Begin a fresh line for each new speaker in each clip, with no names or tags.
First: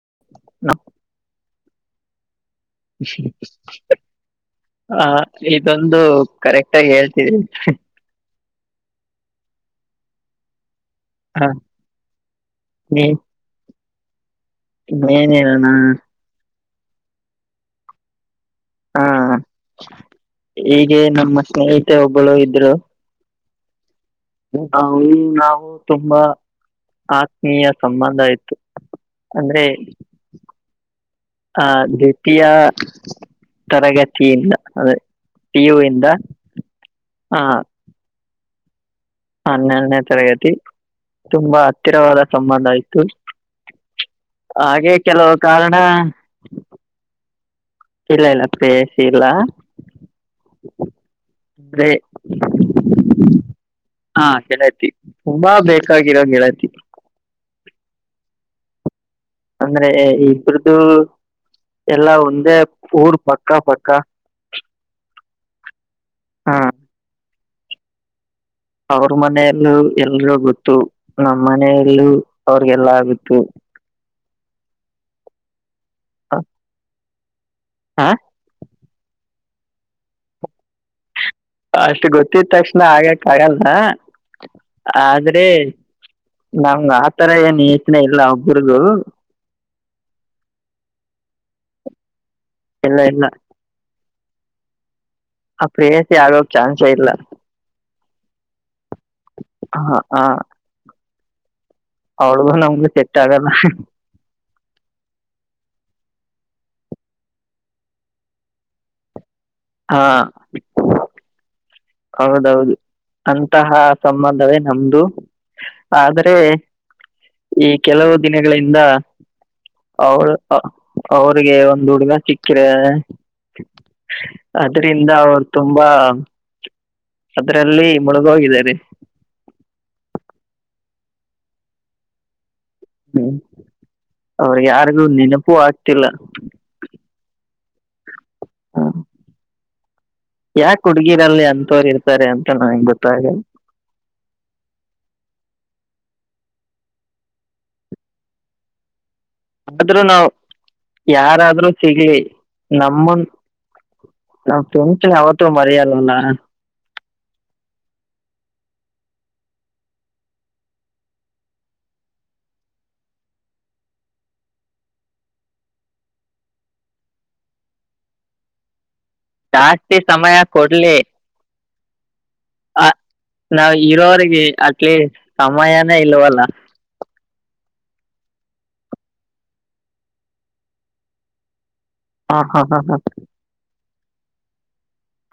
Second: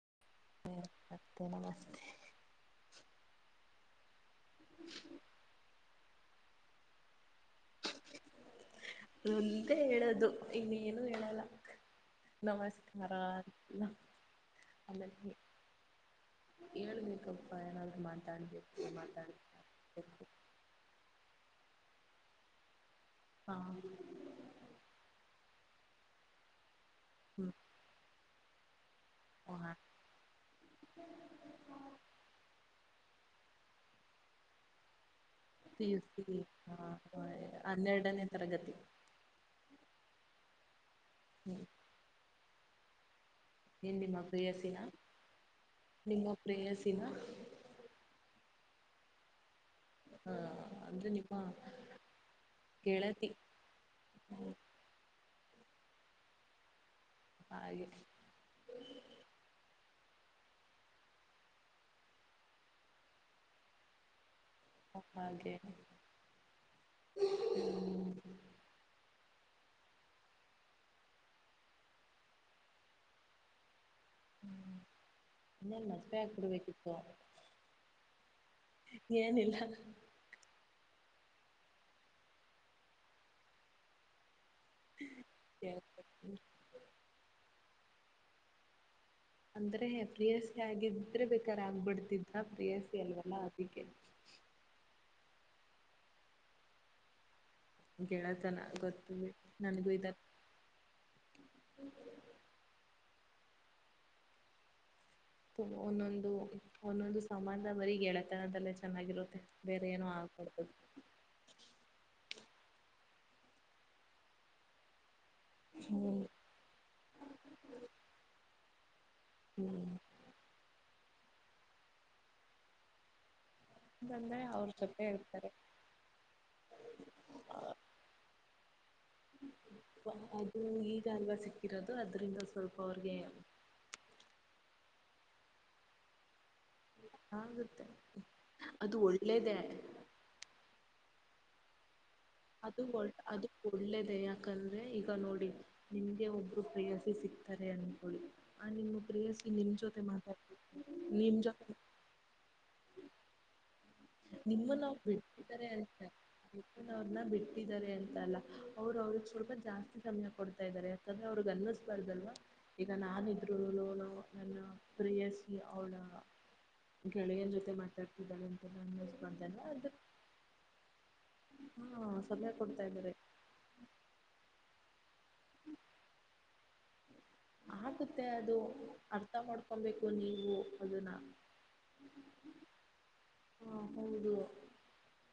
[inaudible]
[unintelligible] ತ್ತ ನಮಸ್ತೆ.
ಜ [inaudible] ಹ ಇದೊಂದು ಕರೆಕ್ಟ್ ಆಗಿ ಹೇಳ್ತಿದೆ ಹು.
ಅದೊಂದೆ ಹೇಳದು ಇಲ್ಲಿ ಏನು ಹೇಳಲ್ಲ
ಆ
ನಮಸ್ಕಾರ ಅಂತೆ
ಇನ್ನೇನ್ ಹೆಳಣ.
ಹೇಳ್ಬೇಕಪ್ಪಾ ಏನಾದ್ರು ಮಾತಾಡಬೇಕ
ಹಾ ಹೀಗೆ ನಮ್ಮ ಸ್ನೇಹಿತೆ ಒಬ್ಬಳು ಇದ್ರು.
ಹ್ಮಾ
ಅವಳು ನಾವು ತುಂಬಾ
ಹ್ಮ
ಆತ್ಮೀಯ ಸಂಬಂಧ ಇತ್ ಅಂದ್ರೆ ಆ ದ್ವಿತೀಯ. ತರಗತಿ ಇಂದ ಅದೇ.
ಪಿಯುಸಿ
ಆ
ಹನ್ನೆರಡನೇ ತರಗತಿ.
ಹನ್ನೆರಡನೇ ತರಗತಿ ತುಂಬಾ
ಹ್ಮ್
ಹತ್ತಿರವಾದ ಸಂಬಂಧ ಇತ್ತು.
ಏನ್ ನಿಮ್ಮ ಪ್ರೇಯಸೀನಾ
ಹಾಗೆ ಕೆಲವು ಕಾರಣ
ನಿಮ್ಮ ಪ್ರೆಯಸೀನಾ.
ಇಲ್ಲ ಇಲ್ಲ ಪ್ರೇಯಸಿ ಇಲ್ಲ.
ಹಾ ಅಂದ್ರೆ ನಿಮ್ಮ.
ಅಂದ್ರೆ
ಗೆಳತಿ
ಹಾ ಗೆಳತಿ ತುಂಬಾ ಬೇಕಾಗಿರೋ ಗೆಳತಿ.
ಹಾಗೆ.
ಅಂದ್ರೆ ಇಬ್ರ್ದು. ಎಲ್ಲಾ ಒಂದೇ ಊರ್ ಪಕ್ಕ ಪಕ್ಕ.
ಹಾಗೆ
ಹಾ
ಹ್ಮ್.
ಅವ್ರ ಮನೆಯಲ್ಲೂ ಎಲ್ರಿಗೂ ಗೊತ್ತು ನಮ್ಮ ಮನೆಯಲ್ಲೂ ಅವ್ರಿಗೆಲ್ಲ ಗೊತ್ತು. [inaudible]
ಇನ್ನೆನ್ ಮದುವೆ ಆಗ್ ಬಿಡಬೇಕಿತ್ತು.
ಹಾ
ಏನಿಲ್ಲ.
ಅಷ್ಟು ಗೊತ್ತಿದ್ ತಕ್ಷಣ ಆಗಕ್ ಆಗಲ್ಲ. ಆದ್ರೆ
ಹೇಳ್ಬೇಕು
ನಮಗ ಆತರ ಏನು ಯೋಚನೆ ಇಲ್ಲ ಅವು ಕ್ರೋಧು
ಅಂದ್ರೆ ಪ್ರಿಯಸಿ ಆಗಿದ್ರೆ ಬೇಕಾರ ಆಗ್ಬಿಡ್ತಿದ್ದ ಪ್ರಿಯಾಸಿ
ಇಲ್ಲ ಇಲ್ಲ
ಅಲ್ವಲ್ಲ ಅದಕ್ಕೆ
ಆ ಪ್ರೇಯಸಿ ಆಗಕ್ ಚಾನ್ಸೇ ಇಲ್ಲ
ಗೆಳತನ ಗೊತ್ತು ನನಗು ಇ
ಅವಳ್ಗೂ ನಮಗೂ ಸೆಟ್ ಆಗಲ್ಲ.
[unintelligible] ಒಂದೊಂದು ಒಂದೊಂದು ಸಂಬಂಧ ಬರಿ ಗೆಳೆತನದೆಲ್ಲ ಚೆನ್ನಾಗಿರುತ್ತೆ. ಬೇರೆ
ಹಾ
ಏನು ಆಗಬಾರದಂತ.
ಹೌದೌದು ಅಂತಹ ಸಂಬಂಧವೇ ನಮ್ದು.
ಹ್ಮ್
ಆದರೆ ಈ ಕೆಲವು ದಿನಗಳಿಂದ.
ಹ್ಮ್
ಅವಳ್ ಅವ್ರಿಗೆ ಒಂದು ಹುಡ್ಗ ಸಿಕ್ಕಿದನೆ.
ಬಂದ್ರೆ ಅವ್ರ ಜೊತೆ
ಅದ್ರಿಂದ ಅವರು
ಇರ್ತಾರೆ
ತುಂಬಾ. ಅದ್ರಲ್ಲಿ ಮುಳುಗೋಗಿದಾರೆ.
ಅದು ಈಗಲ್ವಾ ಸಿಕ್ಕಿರೋದು ಅದ್ರಿಂದ ಸ್ವಲ್ಪ ಅವ್ರಿಗೆ
ಹ್ಮ್ ಅವ್ರಿಗೆ ಯಾರಿಗೂ ನೆನಪು ಆಗ್ತಿಲ್ಲ
ಆಗತ್ತೆ ಅದು ಒಳ್ಳೇದ
ಯಾಕ ಹುಡುಗಿರಲ್ಲಿ ಅಂತೋರು ಇರ್
ಅದು ಒ ಅದು ಒಳ್ಳೇದ ಯಾಕಂದ್ರೆ ಈಗ ನೋಡಿ ನಿಮಗೆ ಒಬ್ಬರು ಪ್ರೆಯಸಿ ಸಿಗ್ತಾರೆ ಅಂದ್ಕೊಳ್ಳಿ ಆ ನಿಮ್ಮ ಪ್ರೇಯಸಿ ನಿಮ್
ಆದ್ರೂ
ಜೊತೆ
ನಾವ್
ಮಾತಾಡ್ಬೇಕು ನಿಮ್
ಯಾರಾದ್ರೂ
ಜೊತೆ
ಸಿಗ್ಲಿ ನಮ್ಮನ್ ನಾವ್
ನಿಮ್ಮನ್ನ್ರು
ಫ್ರೆಂಡ್ಸ್ ಯಾವತ್ತೂ
ಬಿಟ್ಟಿದ್ದಾರೆ ಅಂತೆ
ಮರೆಯಲ್ಲ
ನಿಮ್ಮವ್ರನ್ನ ಬಿಟ್ಟಿದ್ದಾರೆ ಅಂತ ಅಲ್ಲ ಅವ್ರ ಅವ್ರ ಸ್ವಲ್ಪ ಜಾಸ್ತಿ ಸಮಯ ಕೊಡ್ತಾ ಇದ್ದಾರೆ ಯಾಕಂದ್ರೆ ಅವ್ರಗ್ ಅನ್ನಿಸ್ಬಾರ್ದಲ್ವಾ ಈಗ ನಾನ ಇದ್ರು ಲೋನು ನನ್ನ ಪ್ರೆಯಸಿ ಅವಳ ಗೆಳೆಯನ್ ಜೊತೆ ಮಾತಾಡ್ತಿದ್ದಳಂತ ನ
ಜಾಸ್ತಿ ಸಮಯ ಕೊಡ್ಲಿ
ಹಾ ಸಮಯ ಕೊಡ್ತಾ
ಅ
ಇದ್ದಾರೆ
ನಾವು ಇರೋವರೆಗೆ ಅಟ್ಲೀ ಸಮಯನೇ ಇಲ್ವಲ್ಲ
ಆಗುತ್ತೆ ಅದು ಅರ್ಥ ಮಾಡ್ಕೊಬೇಕು ನೀವು ಅದನ್ನ
ಹಾ ಹಾ ಹಾ ಹಾ
ಹಾ ಹೌದು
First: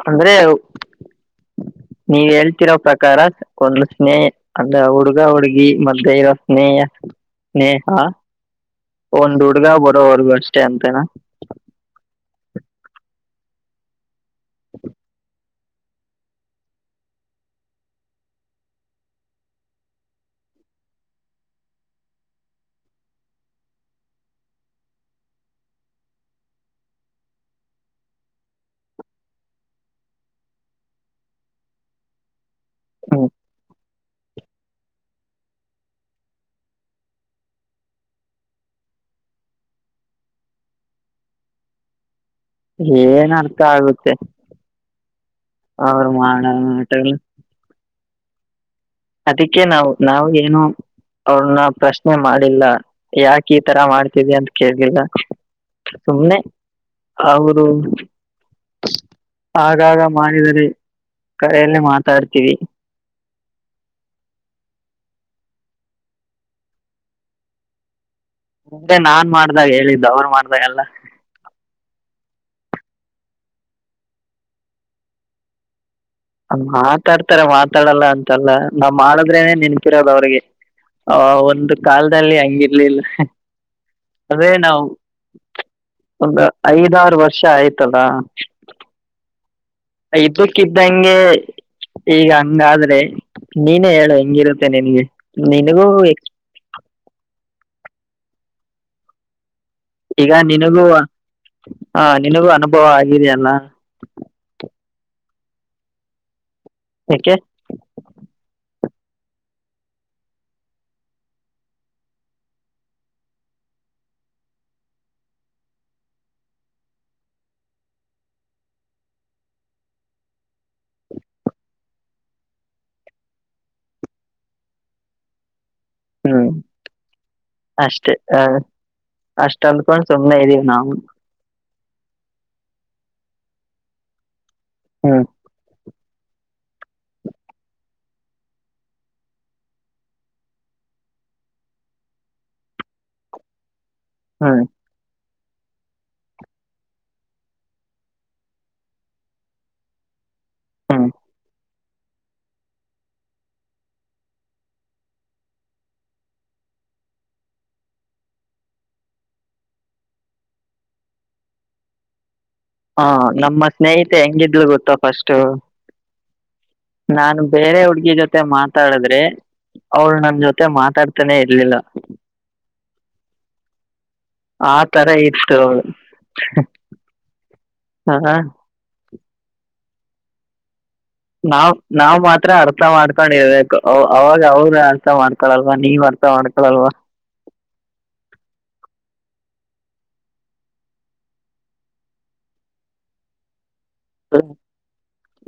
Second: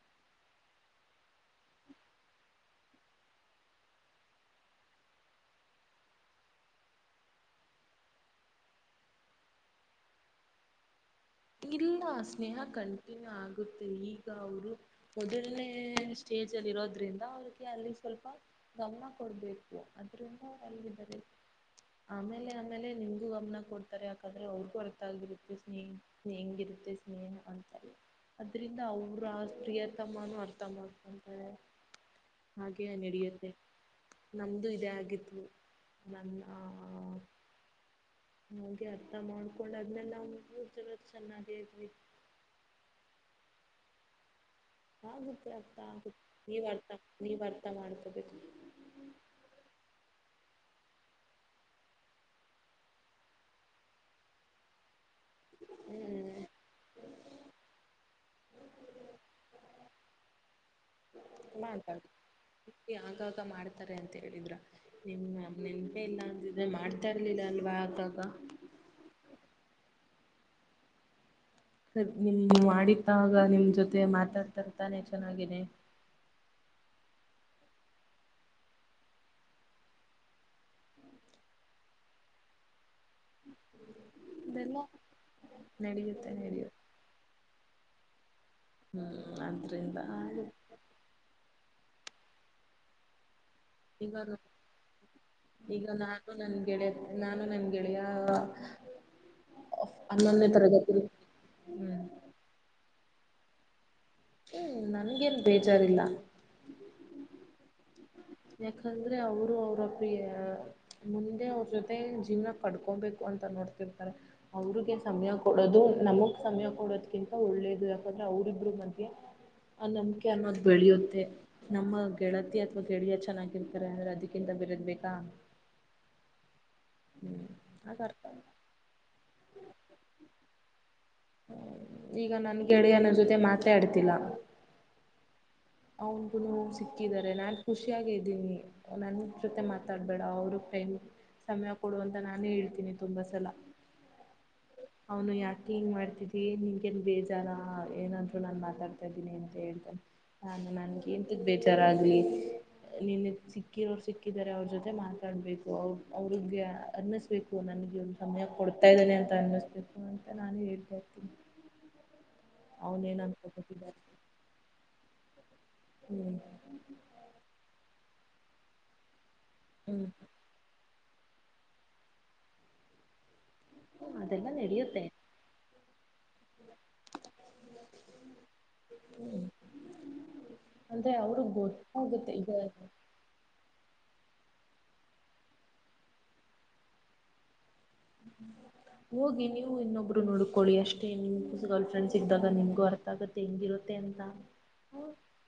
ಅಂದ್ರೆ [inaudible] ನೀವ್ ಹೇಳ್ತಿರೋ ಪ್ರಕಾರ ಒಂದು ಸ್ನೇಹ ಅಂದ್ರೆ ಹುಡುಗ ಹುಡುಗಿ ಮದ್ಯ ಇರೋ ಸ್ನೇಹ ಸ್ನೆಹಾ ಒಂದ ಹುಡ್ಗ ಬರೋವರ್ಗೂ ಅಷ್ಟೇ ಅಂತನಾ
ಇಲ್ಲ ಸ್ನೇಹ ಕಂಟಿನ್ಯೂ ಆಗುತ್ತೆ ಈಗ ಅವರು ಮೊದಲನೇ ಸ್ಟೇಜ್ ಅಲ್ಲಿ ಇರೋದ್ರಿಂದ ಅವಿಗೆ ಅಲ್ಲಿ ಸ್ವಲ್ಪ ಗಮನ ಕೊಡಬೇಕು ಅದ್ರಿಂದ ಂದ [unintelligible] ಆಮೇಲೆ ಆಮೇಲೆ ನಿಮಗೂ ಗಮನ ಕೊಡ್ತಾರೆ ಯಾಕಂದ್ರೆ ಅವ್ರಿಗೂ ಅರ್ಥ ಆಗಿರುತ್ತೆ ಸ್ನೇಹಿ ಹೆಂಗಿರುತ್ತೆ ಸ್ನೇಹ ಅಂತ ಅದ್ರಿಂದ ಅವ್ರ ಆ ಪ್ರಿಯತಮ್ಮನೂ ಅರ್ಥ ಮಾಡ್ಕೊಂಡ ಹಾಗೆಯ
ಹ್ಮ್
ನಡಿಯತ್ತೆ ನಮ್ದು ಇದೇ ಆಗಿತ್ತು ನನ್ನ ನನಗೆ ಅರ್ಥ ಮಾಡ್ಕೊಂಡ ಆದ್ಮೇಲೆ ನಾವ ಮೂರ ಜನ ಚೆನ್ನಾಗೇ ಇದ್ವಿ
ಏನ್ ಅರ್ಥ ಆಗುತ್ತೆ
ಆಗುತ್ತ ಅರ್ಥ
ಅವ್ರ
ಆಗುತ್ತೆ
ಮಾಡೋ
ನೀವ್ ಅರ್ಥ
ನಾಟಗಳು
ನೀವ್ ಅರ್ಥ ಮಾಡ್ಕೋಬೇಕು
ಅದಕ್ಕೆ ನಾವು ನಾವು ಏನು ಅವ್ರನ್ನ ಪ್ರಶ್ನೆ ಮಾಡಿಲ್ಲ ಯಾಕ ಈ ತರ ಮಾಡ್ತದಿಯಾ ಅಂತ ಕೇಳಲಿಲ್ಲ ಸುಮ್ನೆ
ಹ್ಮ್
ಅವರು ಆಗಾಗ ಮಾಡಿದರೆ
ಎಲ್ಲ
ಕರೆಯಲ್ಲಿ
ಉಂಟ
ಮಾತಾಡ್ತೀವಿ
ಆಗಾಗ ಮಾಡ್ತಾರೆ ಅಂತ ಅಂತ ಹೇಳಿದ್ರ ನಿ ನನ್ಪೇ ಇಲ್ಲ ಅಂದಿದ್ರೆ ಮಾಡ್ತಾ ಇರ್ಲಿಲ್ಲ ಅಲ್ವಾ ಆಗಾಗ
ಅಂದ್ರೆ ನಾನ್ ಮಾಡ್ದಾಗ ಹೇಳಿದ್ದ ಅವರು ಮಾಡ್ದಾಗಲ್ಲ
ನಿಮ್ ಮಾಡಿದ್ದಾಗ ನಿಮ್ ಜೊತೆ ಮಾತಾಡ್ತರ್ತಾನೆ ಚೆನ್ನಾಗೇ
ಮಾತಾಡ್ತಾರೆ ಮಾತಾಡಲ್ಲ ಅಂತಲ್ಲ ನಾವ್ ಮಾಡದ್ರೇನೆೇ ನೆನ್ಪಿರೋದು ಅವ್ರಿಗೆ ಆ ಒಂದು ಕಾಲದಲ್ಲಿ ಹಂಗಿರ್ಲಿಲ್ಲ ಅದೇ
ಇದೆಲ್ಲ
ನಾವು
ನಡೆಯುತ್ತೆ
ಒಂದು
ನಡೆಯುತ್ತೆ
ಐದಾರು ವರ್ಷ ಆಯ್ತಲ್ಲಾ
[unintelligible]
ಇದೂಕ್ಕಿದ್ದಂಗೆ ಈಗ ಹಂಗಾದ್ರೆ ನೀನೇ ಹೇಳು
ಇವಾಗ
ಹೆಂಗಿರುತ್ತೆ ನಿನ್ಗೆ ನಿನಗೂ
ನನ್ನ ಗೆಳೆಯಾ
ಈಗ ನಿನಗೂ
ಹ್ಮ್
ಹ ನಿನಗೂ ಅನುಭವ ಆಗಿದಲ್ಲ
ಹ್ಮ್ ನನ್ಗೇನ್ ಬೇಜಾರಿಲ್ಲ
ಯಾಕೆ
ಯಾಕಂದ್ರೆ ಅವರು ಅವ್ರ ಪ್ರಿಯ ಮುಂದೆ ಅವ್ರ ಜೊತೆ ಜೀವನ ಪಡ್ಕೊಬೇಕು ಅಂತೋ ರ್ತಾರೆ ಅವ್ರಿಗೆ ಸಮಯ ಕೊಡೋದು ನಮಗ್ ಸಮಯ ಕೊಡೋದ್ಕಿಂತ ಒಳ್ಳೇದು ಯಾಕಂದ್ರೆ ಅವ್ರಗ್. ಮಧ್ಯ ಆ ನಂಬಿಕೆ ಅನ್ನೋದ್ ಬೆಳೆಯುತ್ತೆ, ನಮ್ಮ ಗೆಳತಿ ಅಥವಾ [unintelligible] ಚೆನ್ನಾಗಿರ್ತಾರೆ ಅಂದ್ರೆ ಅದಕ್ಕಿಂತ ಬೆರೆದ್ ಬೇಕಾ.
ಹ್ಮ್.
ಹ್ಮ್ ಆಗ
ಅಷ್ಟೇ,
ಅರ್ಥ
ಅ ಅಷ್ಟ್ ಅಂದ್ಕೊಂಡ್ ಸುಮ್ಮನೆ ಇದ್ದೀವಿ ನಾವುನು.
ಈಗ ನನ್ ಗೆಳೆಯನ ಜೊತೆ ಮಾತೆ ಆಡ್ತಿಲ್ಲ.
ಹ್ಮ್.
ಅವನ್ಗುನು ಸಿಕ್ಕಿದಾರೆ, ನಾನ್ ಖುಷಿಯಾಗೆ ಇದ್ದೀನಿ, ನನ್ ಜೊತೆ ಮಾತಾಡ್ಬೇಡ, ಅವ್ರು ಟೈಮ್ ಸಮ್ಯ ಕೊಡು ಅಂತ ನಾನೇ ಹೇಳ್ತೀನಿ ತುಂಬಾ ಸಲ.
ಹ್ಮ.
ಅವ್ನು ಯಾಕೆ ಹಿಂಗ್ ಮಾಡ್ತಿದಿ ನಿಂಗೇನ್ ಬೇಜಾರ ಏನಂದ್ರು ನಾನ್ ಮಾತಾಡ್ತಾದ್ದೀನಿ ಅಂತ ಹೇಳ್ತಾನೆ. ನಾನು ನಂಗ್
ಹ್ಮ್
ಎಂತುಕ್ ಬೇಜಾರ್ ಆಗ್ಲಿ. ನಿನಿಗ್ ಸಿಕ್ಕಿರೋರು ಸಿಕ್ಕಿದಿದ್ದಾರೆ, ಅವ್ರ ಜೊತೆ ಮಾತಾಡ್ಬೇಕು, ಅವ್ರ್ ಅವ್ರಿಗೆ ಅರ್ನ್ನಿಸ್ಬೇಕು ಅ. ನಂಗ್ ಇವ್ನು ಸಮಯ ಕೊಡ್ತಾ ಇದ್ದಾನೆ ಅಂತ ಅನ್ನಿಸ್ಬೇಕು ಅಂತ ನಾನು ಹೇಳ್ತಾ ಇರ್ತೀನಿ.
[inaudible] ಹಾ
ಅವನೇನು
ನಮ್ಮ
ಅನ್ಕೋಬೇಕಿದ್ದಾರೆ
ಸ್ನೇಹಿತೆ ಹೆಂಗಿದ್ಲು ಗೊತ್ತಾ ಫಸ್ಟ್.
ಹ್ಞೂ
ನಾನು ಬೇರೆ ಹುಡ್ಗಿ ಜೊತೆ ಮಾತಾಡದ್ರೆ ಅವ್ಳು
ಹ್ಞೂ
ನನ್ ಜೊತೆ ಮಾತಾಡ್ತಾನೇ ಇರ್ಲಿಲ್ಲ.
ಅದೆಲ್ಲ
ಅ
ನಡೆಯುತ್ತೆ
ತರ ಇತ್ತು ಅವ್ಳು, ಹಾ.
[inaudible] ಅವ್ರಗ್
ನಾವ್ ನಾವ್
ಗೊತ್ತಾಗುತ್ತೆ
ಮಾತ್ರ
ಈಗ
ಅರ್ಥ ಮಾಡ್ಕೊಂಡ್ ಇರ್ಬೆಕ್. ಅವ್ ಅವಾಗ ಅವ್ರು ಅರ್ಥ ಮಾಡ್ಕೊಳಲ್ವಾ, ನೀವ್ ಅರ್ಥ ಮಾಡ್ಕೊಳಲ್ವಾ. [inaudible]
ಹೋಗಿ ನೀವು ಇನ್ನೊಬ್ರುನುಡ್ಕೊಳ್ಳಿ ಅಷ್ಟೇ ನಿಮ್ಸ ಗರ್ಲ್ ಫ್ರೆಂಡ್ಸ್ ಸಿಕ್ಕ್ದಾಗ ನಿಮ್ಗು ಅರ್ಥ ಆಗುತ್ತೆ, ಹೆಂಗಿರುತ್ತೆ ಅಂತ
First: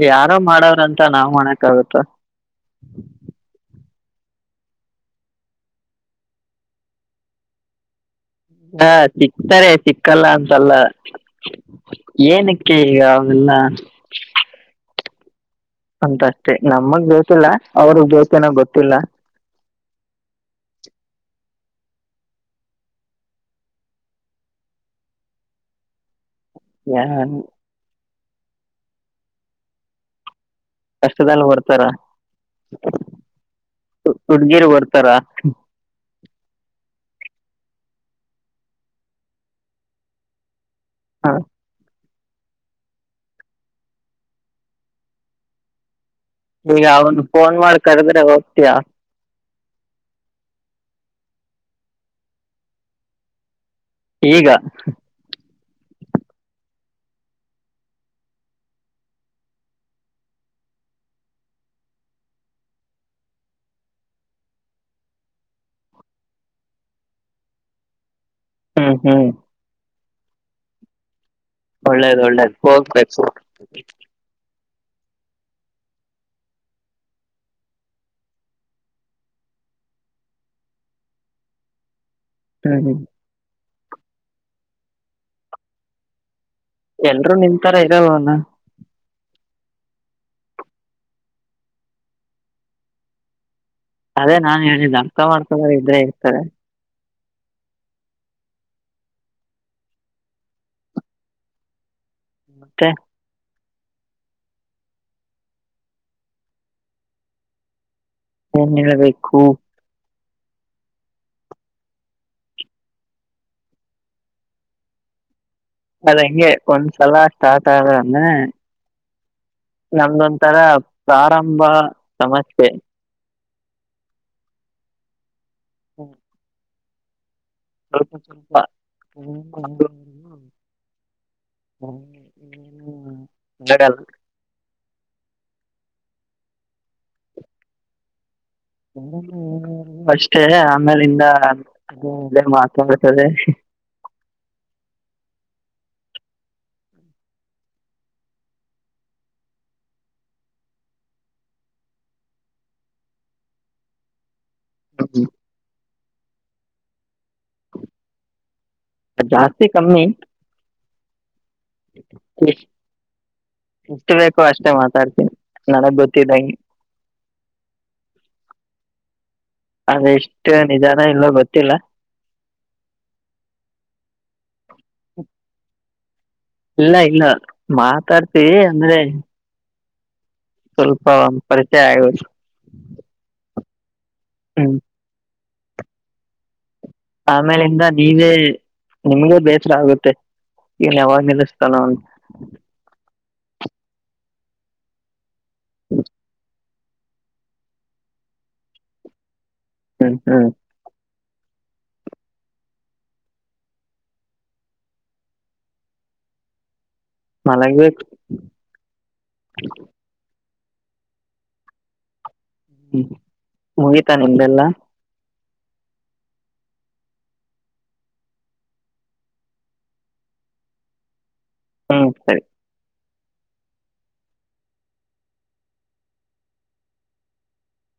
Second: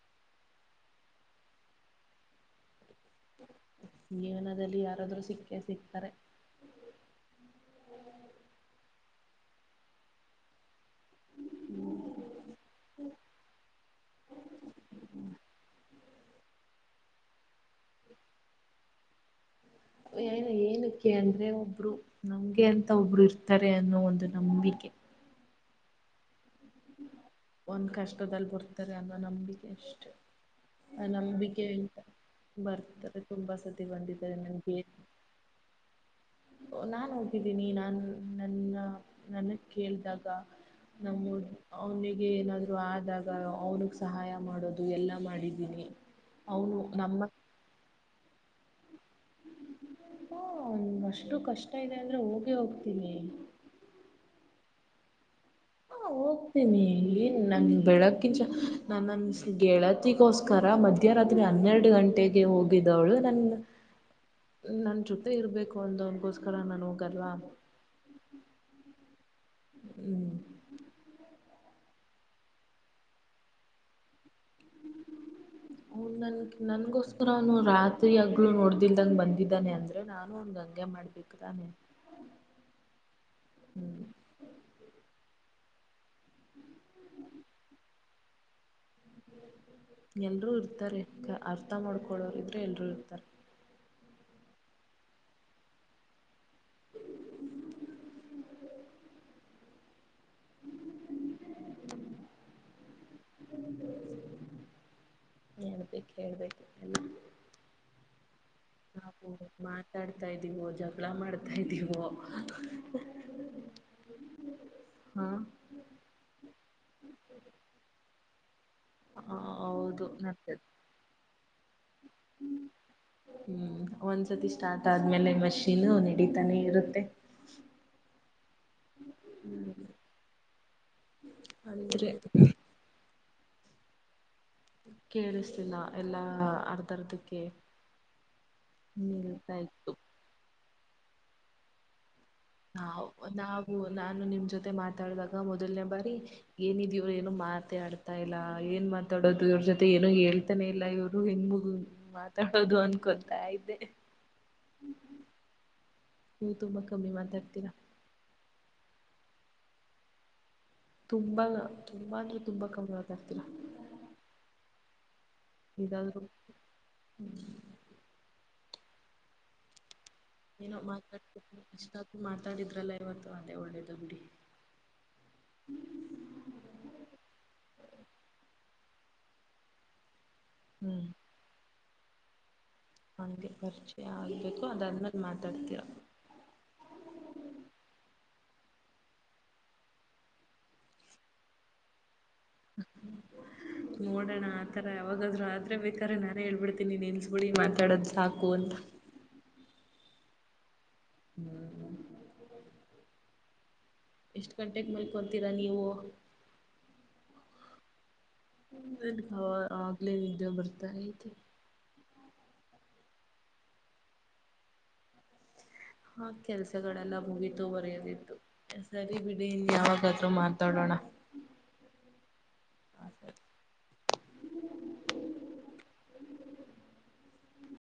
ಯಾರೋ ಮಾಡವ್ರಂತ ನಾವ್ ಮಾಡಕ್ ಆಗುತ್ತಾ.
ಜೀವನದಲ್ಲಿ ಯಾರಾದ್ರು ಸಿಕ್ಕೇ ಸಿಗ್ತಾರೆ.
ಹಾ ಸಿಕ್ತಾರೆ ಸಿಕ್ಕಲ್ಲ ಅಂತಲ್ಲ. ಏನಿಕ್ಕೆ ಈಗ ಅವೆಲ್ಲ. ಅಂತ ಅಷ್ಟೇ ನಮಗ್ ಬೇಕಿಲ್ಲ ಅವ್ರಗ್ ಬೆಕ್ಯನೋ ಗೊತ್ತಿಲ್ಲ.
ಹೇ. ಏನಕ್ಕೆ ಅಂದ್ರೆ ಒಬ್ರು ನಮ್ಗೆ ಅಂತ ಒಬ್ರು ಇರ್ತಾರೆ ಅನ್ನೋ ಒಂದು ನಂಬಿಕೆ.
ಹ.
ಒನ್ ಕಷ್ಟದಲ್ಲಿ ಬರ್ತಾರೆ ಅನ್ನೋ ನಂಬಿಕೆ ಅಷ್ಟೆ. ಆ
ಕಷ್ಟದಲ್
ನಂಬಿಕೆ
ಬರ್ತಾರೆ.
ಇಂದ ಬರ್ತಾರೆ ತುಂಬಾ ಸತಿ ಬಂದಿದ್ದಾರೆ.
ಹುಡ್ಗಿರು
[unintelligible]
ಬರ್ತಾರ
ನಾ ಹೋಗಿದ್ದೀನಿ, ನನ್ ನನ್ನ ನನಗ್ ಕೇಳ್ದಗ. ನಾವ್
ಹ.
ಮೂರ್ ಅವ್ನಿಗ್ ಗೆ ಏನಾದ್ರು ಆದಾಗ ಅವ್ನಗ್ ಸಹಾಯ ಮಾಡೋದು ಎಲ್ಲಾ ಮಾಡಿದ್ದೀನಿ. ಅವನು
ಈಗ ಅವ್ನ್
ನಮ್ಮ
ಫೋನ್ ಮಾಡ್ ಕರೆದ್ರೆ ಹೋಗ್ತೀಯಾ.
ಹಾ ಅವ್ನಿಗ್ ಅಷ್ಟು ಕಷ್ಟ ಇದೆ ಅಂದ್ರೆ ಹೋಗೆ ಹೋಗ್ತೀನಿ.
ಈಗ.
ಹಾ ಹೋಗ್ತೀನಿ ಇಲ್ಲಿ ನನ್ಗೆ ಬೆಳಕಿಂಚ ನನ್ನನ್ ಗೆಳತಿಗೋಸ್ಕರ. ಮಧ್ಯರಾತ್ರಿ ಹನ್ನೆರಡು ಗಂಟೆಗೆ ಹೋಗಿದವಳು ನನ್ನ. ನನ್ ಜೊತೆ ಇರ್ಬೇಕು ಅಂದೋನ್ಗೋಸ್ಕರ ನನ್ ಹೋಗಲ್ವಾ.
ಹ್ಮ್ ಹ್ಮ್.
ಹ್ಮ್.
ಒಳ್ಳೇದ್ ಒಳ್ಳೇದ್. [unintelligible]
ಅವ್ನು ನನ್ ನನ್ಗೋಸ್ಕರ ಅವ್ನ್ ರಾತ್ರಿ ಹಗ್ಲು ನೋಡ್ದಲ್ದಂಗಗೆ ಬಂದಿದ್ದಾನೆ ಅಂದ್ರೆ ನಾನು ಅವ್ನಿಗ್ ಹಂಗೆ ಮಾಡ್ಬೇಕ್. ಇಕ್ತಾನೆ.
ಟೈಮಿಂಗ್.
ಹ್ಮ್.
ಎಲರು ನಿಂತಾರ ಇರಲೇನು.
ಎಲ್ರೂ ಇರ್ತಾರೆ ಅರ್ಥ ಮಾಡ್ಕೊಳೋರು ಇದ್ರೆ ಎಲ್ರೂ ಇರ್ತಾರೆ.
ಅದೇ ನಾನ್ ಹೇಳಿಲ್ಲ ಅರ್ಥ ಮಾಡಕೊಳರ ಇದ್ರೆ ಇರ್ತದೆ.
[inaudible]
ಮತ್ತೆ.
ಹೇಳಬೇಕಲ್ಲ.
ಏನ್ ಹೇಳಬೇಕು.
ಮಾತಾಡ್ತಾ ಇದೀವೋ ಜಗಳ ಮಾಡ್ತಾ ಇದ್ದೀವೋ. ಹ್ಮಂ.
ಅದು ಹಂಗ ಒಂದ್ ಸಲಾ ಸ್ಟಾರ್ಟ್ ಆಯ್ತ ಅಂದ್ರ.
ಹೌದು
ನಮ್ದು ಒಂತರ
ನಡ್ತದೆ
ಪ್ರಾರಂಭ ಸಮಸ್ಯೆ.
ಹ್ಮ್ ಒಂದ ಸತಿ ಸ್ಟಾರ್ಟ್ ಆದ್ಮೇಲೆ ಮಷೀನ್ ನಡೀತಾನೆ ಇರುತ್ತೆ.
[unintelligible]
ಅಂದ್ರೆ
[inaudible] [unintelligible]
ಕೇಳಿಸ್ಲಿಲ್ಲ ಎಲ್ಲಾ ಅರ್ಧರ್ಧಕ್ಕೆ. ನಿಲ್ತಾ ಇತ್ತು
ಅಷ್ಟೇ ಆಮೇಲಿಂದ. [unintelligible]
ಮತ್ತೆ ಮಾತಾಡಿದಾಗ ಮೊದಲನೇ ಬಾರಿ ಏನಿದೀವ್ರು ಏನು ಮಾತಾಡ್ತಾ ಇಲ್ಲ ಏನ್ ಮಾತಾಡೋದು. ಅವರ ಜೊತೆ ಏನೋ ಹೇಳ್ತಾನೆ ಇಲ್ಲ ಇವರು ಹೆಂಗಗ ಮಾತಾಡೋದು ಅನ್ಕೊತಾ ಇದ್ದೆ.
[unintelligible]
ನೀವು ತುಂಬಾ ಕಮ್ಮಿ ಮಾತಾಡ್ತೀರಾ.
ಜಾಸ್ತಿ ಕಮ್ಮಿ.
ತುಂಬಾ. ತುಂಬಾ ಅಂದ್ರೆ
ಇ
ತುಂಬಾ ಕಮ್ಮಿ ಮಾತಾಡ್ತೀರಾ
ಎಸ್ಟ್ ಬೇಕು ಅಷ್ಟೇ ಮಾತಾಡ್ತ.
ಇದಾದರೂ.
ಅದೆಷ್ಟು
ಏನೋ
ನಿಜಾನ ಇಲ್ಲೋ ಗೊತ್ತಿಲ್ಲ
ಮಾತಾಡ ಮಾತಾಡಿದ್ರಲ್ಲ ಇವತ್ತು ಅದೇ ಒಳ್ಳೇದ ಅದಾ.
ಹ್ಮ. ಇಲ್ಲ ಇಲ್ಲ ಮಾತಾಡ್ತಿವಿ ಅಂದ್ರೆ. ಸ್ವಲ್ಪ
ಹ್ಮ್
ಪರಿಚಯ ಆಯತ.
ಹಂಗೆ ಪರಿಚಯ ಆಗಬೇಕು ಅದಾದ್ಮೇಲೆ ಮಾತಾಡ್ತೀರ.
ಆಮೇಲಿಂದ ನೀವೇ ನಿಮ್ಗೂ ಬೇಸರ ಆಗುತ್ತೆ. ಏನ ಎವಾಗ ನಿಲಸ್ತನೋ.
ನೋಡೋಣ ಆತರ ಯಾವಾಗಾದ್ರು ಆದ್ರೆ ಬೇಕಾರೆ ನಾನೇ ಹೇಳ್ಬಿಡ್ತೀನಿ ನಿಲ್ಲಸಬಿಡ್ಡಿ ಮಾತಾಡದು ಸಾಕು. ಒಂದು.
ಹ್ಮ್ ಹ್ಮ್.
ಹ್ಮ್ ಹ್ಮ್ ಎಷ್ಟ್ ಗಂಟೆಗೆ ಮಲ್ಕೊತೀರಾ ನೀವು.
ಮಲಗಬೇಕು.
[unintelligible] ಆಗ್ಲೇ ನಿದ್ದೆ ಬರ್ತಾ ಐತೆ.
ಹ್ಮ್ ಮುಗೀತಾ ನಿಮ್ದೆಲ್ಲಾ.
ಹ್ಮ್ಮ್ ಕೆಲಸಗಳೆಲ್ಲ ಮುಗಿತು ಬರಯೋದಿತ್ತು ಸರಿ ಬಿಡಿ ಇನ್ ಯಾವಾಗಾದ್ರೂ ಮಾತಾಡೋನಾ.
[inaudible] ಹ್ಮ್ಮ್ ಸರಿ.